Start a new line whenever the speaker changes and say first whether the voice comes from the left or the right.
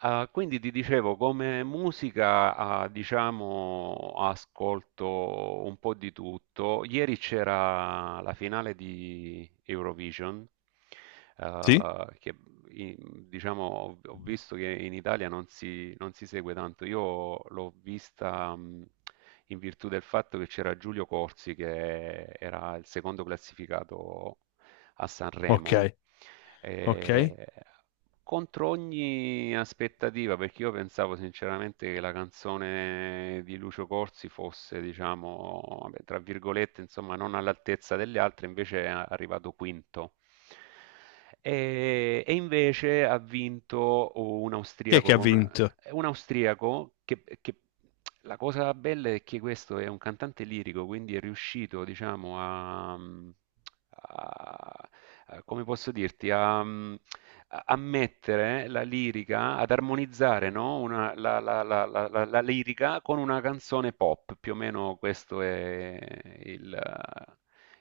right: Quindi ti dicevo, come musica, diciamo, ascolto un po' di tutto. Ieri c'era la finale di Eurovision,
left: Sì?
right: ah, che diciamo, ho visto che in Italia non si segue tanto. Io l'ho vista, in virtù del fatto che c'era Giulio Corsi, che era il secondo classificato a
left: Ok,
right: Sanremo,
left: ok.
right: eh, contro ogni aspettativa, perché io pensavo sinceramente che la canzone di Lucio Corsi fosse, diciamo, vabbè, tra virgolette, insomma, non all'altezza delle altre. Invece è arrivato quinto. E invece ha vinto un
left: Chi è
right: austriaco
left: che ha
right: con
left: vinto?
right: è un austriaco che, la cosa bella è che questo è un cantante lirico, quindi è riuscito, diciamo, come posso dirti, a mettere la lirica, ad armonizzare, no? La lirica con una canzone pop, più o meno questo è il,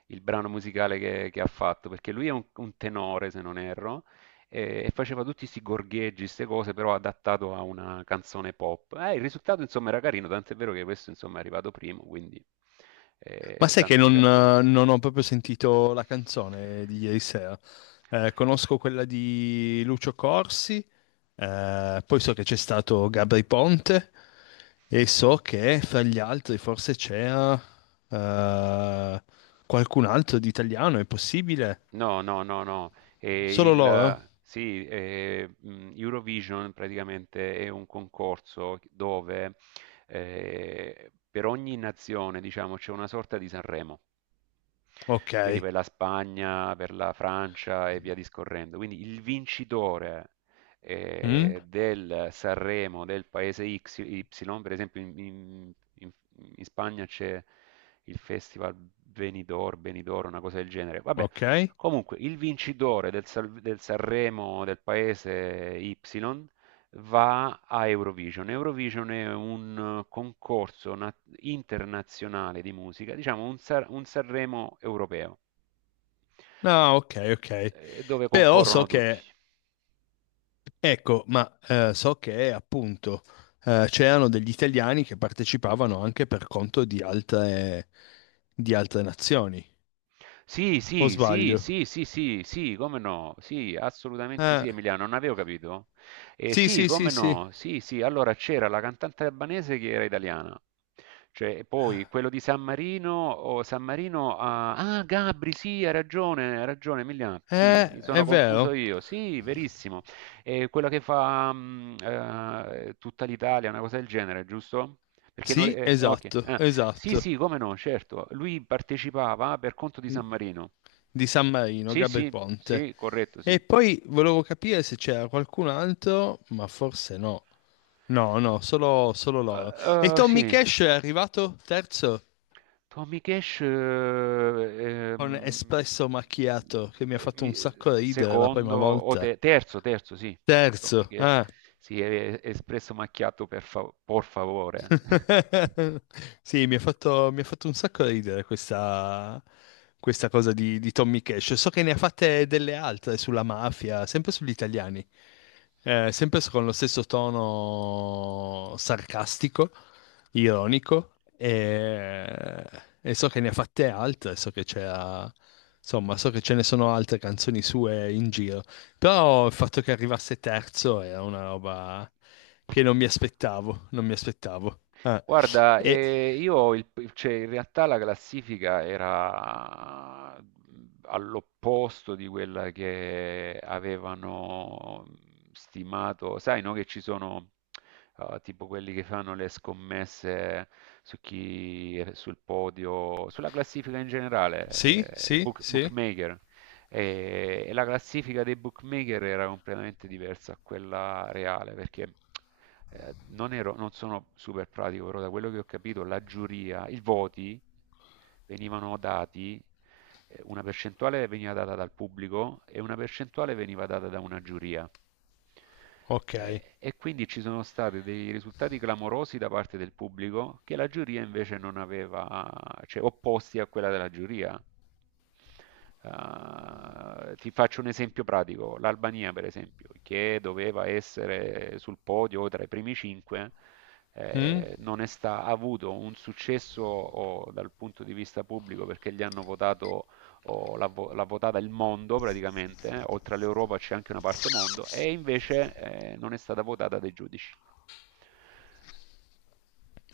right: il brano musicale che, ha fatto, perché lui è un tenore, se non erro, e faceva tutti questi gorgheggi, queste cose, però adattato a una canzone pop. Il risultato, insomma, era carino, tant'è vero che questo, insomma, è arrivato primo, quindi
left: Ma sai che
right: tanto di
left: non,
right: cappello.
left: non ho proprio sentito la canzone di ieri sera. Conosco quella di Lucio Corsi, poi so che c'è stato Gabri Ponte e so che fra gli altri forse c'era eh, qualcun altro di italiano, è possibile?
right: No, no, no, no.
left: Solo loro?
right: Sì, Eurovision praticamente è un concorso dove per ogni nazione, diciamo, c'è una sorta di Sanremo.
left: Ok.
right: Quindi per la Spagna, per la Francia e via discorrendo. Quindi il vincitore
left: Mm?
right: del Sanremo del paese Y, per esempio in Spagna c'è il festival Benidorm, Benidorm, una cosa del genere. Vabbè,
left: Ok.
right: comunque il vincitore del Sanremo del paese Y va a Eurovision. Eurovision è un concorso internazionale di musica, diciamo un Sanremo europeo,
left: No, ok, ok.
right: dove
left: Però so
right: concorrono tutti.
left: che, ecco, ma so che appunto c'erano degli italiani che partecipavano anche per conto di altre nazioni,
right: Sì,
left: o
right: sì, sì,
left: sbaglio?
right: sì, sì, sì, sì, come no? Sì, assolutamente sì,
left: Eh,
right: Emiliano, non avevo capito.
left: sì,
right: Sì,
left: sì, sì,
right: come
left: sì.
right: no? Sì, sì, allora c'era la cantante albanese che era italiana. Cioè, poi quello di San Marino, o San Marino, Gabri, sì, hai ragione, Emiliano, sì, mi sono
left: È
right: confuso
left: vero.
right: io, sì, verissimo. Quella che fa tutta l'Italia, una cosa del genere, giusto? Perché non... re-
left: Sì,
right: Ok.
left: esatto,
right: Sì,
left: esatto.
right: sì, come no, certo. Lui partecipava per conto di
left: Mm.
right: San Marino.
left: Di San Marino,
right: Sì,
left: Gabri
right: sì,
left: Ponte.
right: sì, corretto, sì.
left: E poi volevo capire se c'era qualcun altro, ma forse no. No, no, solo, solo loro. E Tommy
right: Sì.
left: Cash è arrivato terzo?
right: Tommy Cash,
left: Con espresso macchiato che mi ha
right: eh,
left: fatto un
right: mi-
left: sacco ridere la prima
right: secondo o
left: volta.
right: te- terzo, terzo, sì. Tommy
left: Terzo,
right: Cash
left: ah.
right: si è espresso macchiato per por favore.
left: Sì, mi ha fatto un sacco ridere questa, questa cosa di Tommy Cash. So che ne ha fatte delle altre sulla mafia, sempre sugli italiani, sempre con lo stesso tono sarcastico, ironico, e so che ne ha fatte altre, so che c'era, insomma, so che ce ne sono altre canzoni sue in giro. Però il fatto che arrivasse terzo era una roba che non mi aspettavo, non mi aspettavo. Ah,
right: Guarda,
left: e
right: io cioè, in realtà la classifica era all'opposto di quella che avevano stimato. Sai, no, che ci sono tipo quelli che fanno le scommesse su chi è sul podio, sulla classifica in generale,
left: sì,
right: i
left: sì, sì.
right: bookmaker. E la classifica dei bookmaker era completamente diversa a quella reale, perché non sono super pratico, però da quello che ho capito, la giuria, i voti venivano dati, una percentuale veniva data dal pubblico e una percentuale veniva data da una giuria.
left: Ok.
right: E quindi ci sono stati dei risultati clamorosi da parte del pubblico che la giuria invece non aveva, cioè opposti a quella della giuria. Ti faccio un esempio pratico. L'Albania per esempio, che doveva essere sul podio o tra i primi cinque,
left: Mm.
right: non è sta- ha avuto un successo, dal punto di vista pubblico, perché gli hanno votato, l'ha votata il mondo praticamente, oltre all'Europa c'è anche una parte mondo, e invece non è stata votata dai giudici.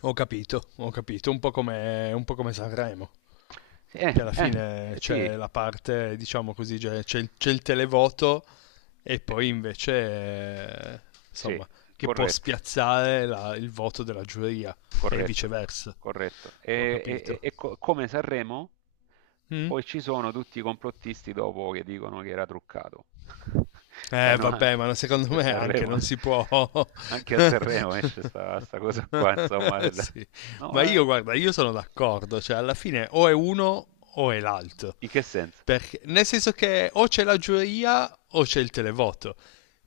left: Ho capito, ho capito. Un po' come Sanremo,
right: Sì,
left: che alla fine
right: sì,
left: c'è la parte, diciamo così, c'è, c'è il televoto e
right: Eh,
left: poi invece, eh,
right: sì,
left: insomma, che può
right: corretto.
left: spiazzare la il voto della giuria e
right: Corretto,
left: viceversa.
right: corretto.
left: Ho capito.
right: Come Sanremo,
left: Mm.
right: poi ci sono tutti i complottisti dopo che dicono che era truccato. Sai, no,
left: Vabbè, ma secondo
right: anche a
left: me anche
right: Sanremo,
left: non si può.
right: anche a Sanremo esce sta cosa qua, insomma.
left: Sì. Ma
right: No,
left: io, guarda, io sono d'accordo, cioè alla fine o è uno o è l'altro.
right: in che senso?
left: Perché, nel senso che o c'è la giuria o c'è il televoto.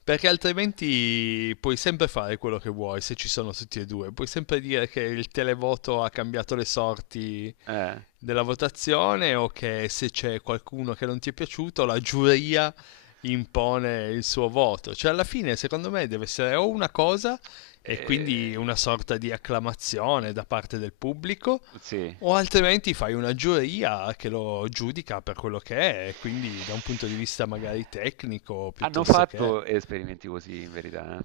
left: Perché altrimenti puoi sempre fare quello che vuoi se ci sono tutti e due. Puoi sempre dire che il televoto ha cambiato le sorti
right: Eh.
left: della votazione o che se c'è qualcuno che non ti è piaciuto, la giuria impone il suo voto. Cioè, alla fine, secondo me, deve essere o una cosa, e quindi una
right: Eh,
left: sorta di acclamazione da parte del pubblico,
right: sì.
left: o altrimenti fai una giuria che lo giudica per quello che è, e quindi da un punto di vista magari tecnico
right: Hanno
left: piuttosto che...
right: fatto esperimenti così, in verità, eh.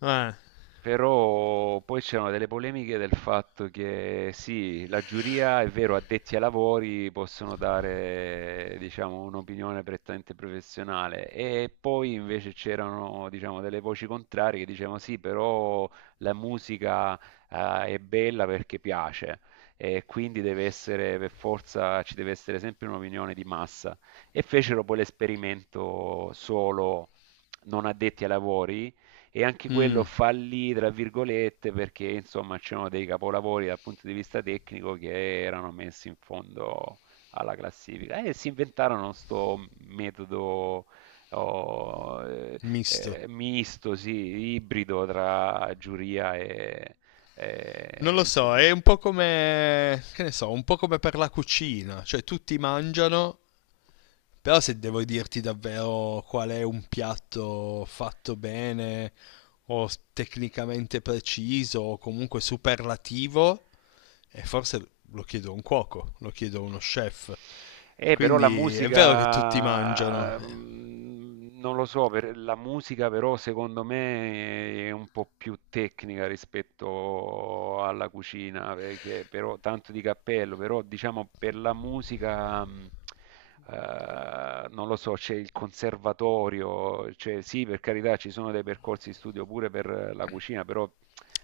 left: Eh,
right: Però poi c'erano delle polemiche del fatto che sì, la giuria è vero, addetti ai lavori possono dare, diciamo, un'opinione prettamente professionale, e poi invece c'erano, diciamo, delle voci contrarie che dicevano sì, però la musica, è bella perché piace, e quindi deve essere, per forza, ci deve essere sempre un'opinione di massa. E fecero poi l'esperimento solo non addetti ai lavori, e anche quello
left: mm,
right: fallì, tra virgolette, perché insomma c'erano dei capolavori dal punto di vista tecnico che erano messi in fondo alla classifica. E si inventarono sto metodo oh, eh,
left: misto.
right: misto, sì, ibrido tra giuria
left: Non lo so,
right: insomma.
left: è un po' come... che ne so, un po' come per la cucina, cioè tutti mangiano. Però se devo dirti davvero qual è un piatto fatto bene o s- tecnicamente preciso o comunque superlativo, e forse lo chiedo a un cuoco, lo chiedo a uno chef.
right: Però la
left: Quindi è vero che tutti mangiano.
right: musica, non lo so, la musica però secondo me è un po' più tecnica rispetto alla cucina, perché però tanto di cappello, però diciamo per la musica, non lo so, c'è il conservatorio, cioè sì, per carità ci sono dei percorsi di studio pure per la cucina, però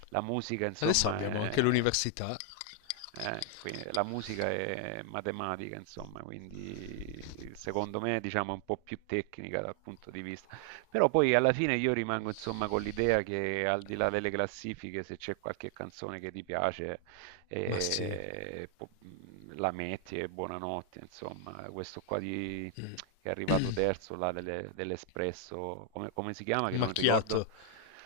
right: la musica
left: Adesso
right: insomma
left: abbiamo anche
right: è.
left: l'università,
right: La musica è matematica, insomma, quindi secondo me, diciamo, è un po' più tecnica dal punto di vista. Però poi alla fine io rimango, insomma, con l'idea che al di là delle classifiche, se c'è qualche canzone che ti piace,
left: ma sì.
right: eh, po- la metti e buonanotte, insomma. Questo qua che è arrivato terzo, là, dell'Espresso, come si chiama, che non ricordo.
left: Macchiato,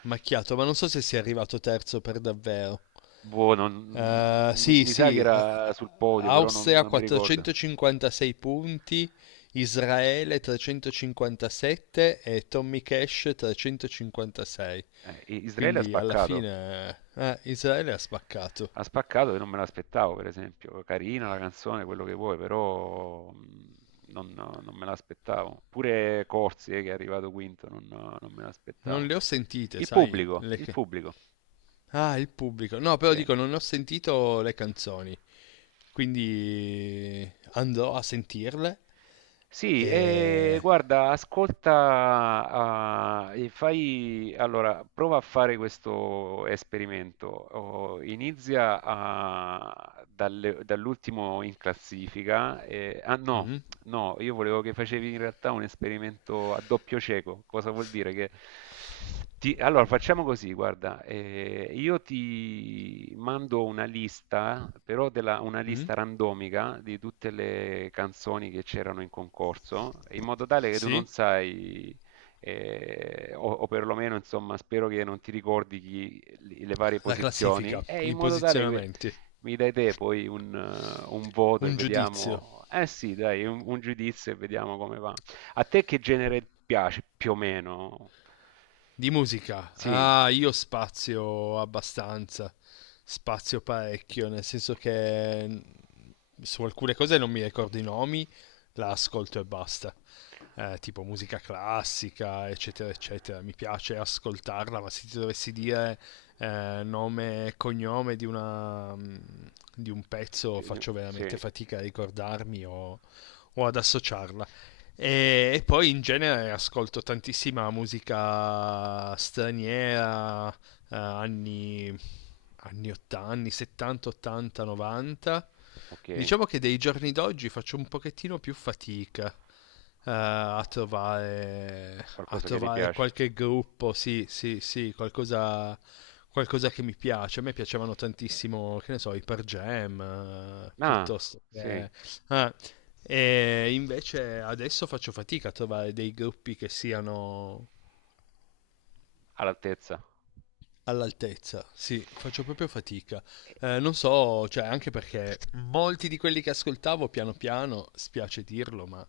left: macchiato, ma non so se sia arrivato terzo per davvero.
right: Boh,
left: Sì,
right: mi sa che
left: sì,
right: era sul podio, però
left: Austria
right: non mi ricordo.
left: 456 punti, Israele 357 e Tommy Cash 356.
right: Israele ha
left: Quindi alla
right: spaccato,
left: fine Israele ha spaccato.
right: ha spaccato, e non me l'aspettavo, per esempio. Carina la canzone, quello che vuoi, però non, no, non me l'aspettavo. Pure Corsi, che è arrivato quinto, non, no, non me
left: Non
right: l'aspettavo.
left: le ho sentite, sai? Le
right: Il
left: ca-
right: pubblico,
left: ah, il pubblico. No, però
right: sì.
left: dico, non ho sentito le canzoni. Quindi andrò a sentirle.
right: Sì, e
left: E...
right: guarda, ascolta, e fai, allora, prova a fare questo esperimento. Oh, Inizia dall'ultimo in classifica, no.
left: mm,
right: No, io volevo che facevi in realtà un esperimento a doppio cieco. Cosa vuol dire? Allora, facciamo così, guarda, io ti mando una lista, però una
left: mm,
right: lista randomica di tutte le canzoni che c'erano in concorso, in modo tale che tu non
left: sì,
right: sai, o perlomeno, insomma, spero che non ti ricordi le varie
left: la
right: posizioni,
left: classifica,
right: e in
left: i
right: modo tale che
left: posizionamenti.
right: mi dai te poi un voto e
left: Un giudizio.
right: vediamo. Eh sì, dai, un giudizio e vediamo come va. A te che genere piace più o meno?
left: Di musica.
right: Sì,
left: Ah, io spazio abbastanza. Spazio parecchio, nel senso che mm, su alcune cose non mi ricordo i nomi, la ascolto e basta. Tipo musica classica, eccetera, eccetera. Mi piace ascoltarla, ma se ti dovessi dire nome e cognome di una, mm, di un pezzo, faccio veramente
right: sì,
left: fatica a ricordarmi o ad associarla.
right: O-
left: E poi in genere ascolto tantissima musica straniera, anni, anni 80, anni 70, 80, 90.
right: ok.
left: Diciamo che dei giorni d'oggi faccio un pochettino più fatica a
right: Qualcosa che ti
left: trovare
right: piace?
left: qualche gruppo, sì, sì, sì, qualcosa, qualcosa che mi piace. A me piacevano tantissimo, che ne so, i Per Jam,
right: Ah,
left: piuttosto
right: sì,
left: che... eh, e invece adesso faccio fatica a trovare dei gruppi che siano
right: all'altezza.
left: all'altezza. Sì, faccio proprio fatica.
right: E
left: Non so, cioè, anche perché molti di quelli che ascoltavo piano piano, spiace dirlo, ma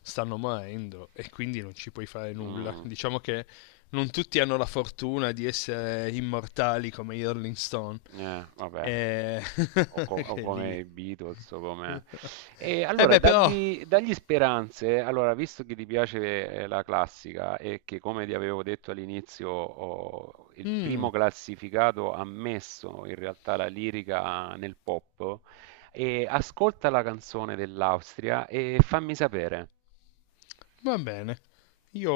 left: stanno morendo e quindi non ci puoi fare nulla.
right: Mh,
left: Diciamo che non tutti hanno la fortuna di essere immortali come i Rolling Stone.
right: vabbè,
left: E...
right: o
left: che
right: come
left: lì.
right: i Beatles, o come, e
left: Eh
right: allora
left: beh, però.
right: dagli dagli speranze. Allora, visto che ti piace, la classica, e che come ti avevo detto all'inizio, ho il
left: Mm.
right: primo classificato ha messo in realtà la lirica nel pop, ascolta la canzone dell'Austria e fammi sapere.
left: Va bene. Io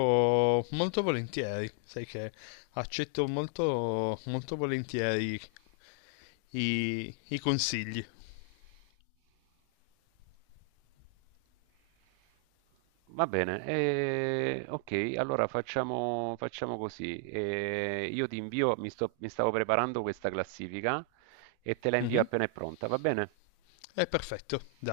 left: molto volentieri, sai che accetto molto, molto volentieri i, i consigli.
right: Va bene, ok, allora facciamo così. Io ti invio, mi stavo preparando questa classifica e te la invio
left: Mhm.
right: appena è pronta, va bene?
left: È perfetto, dai.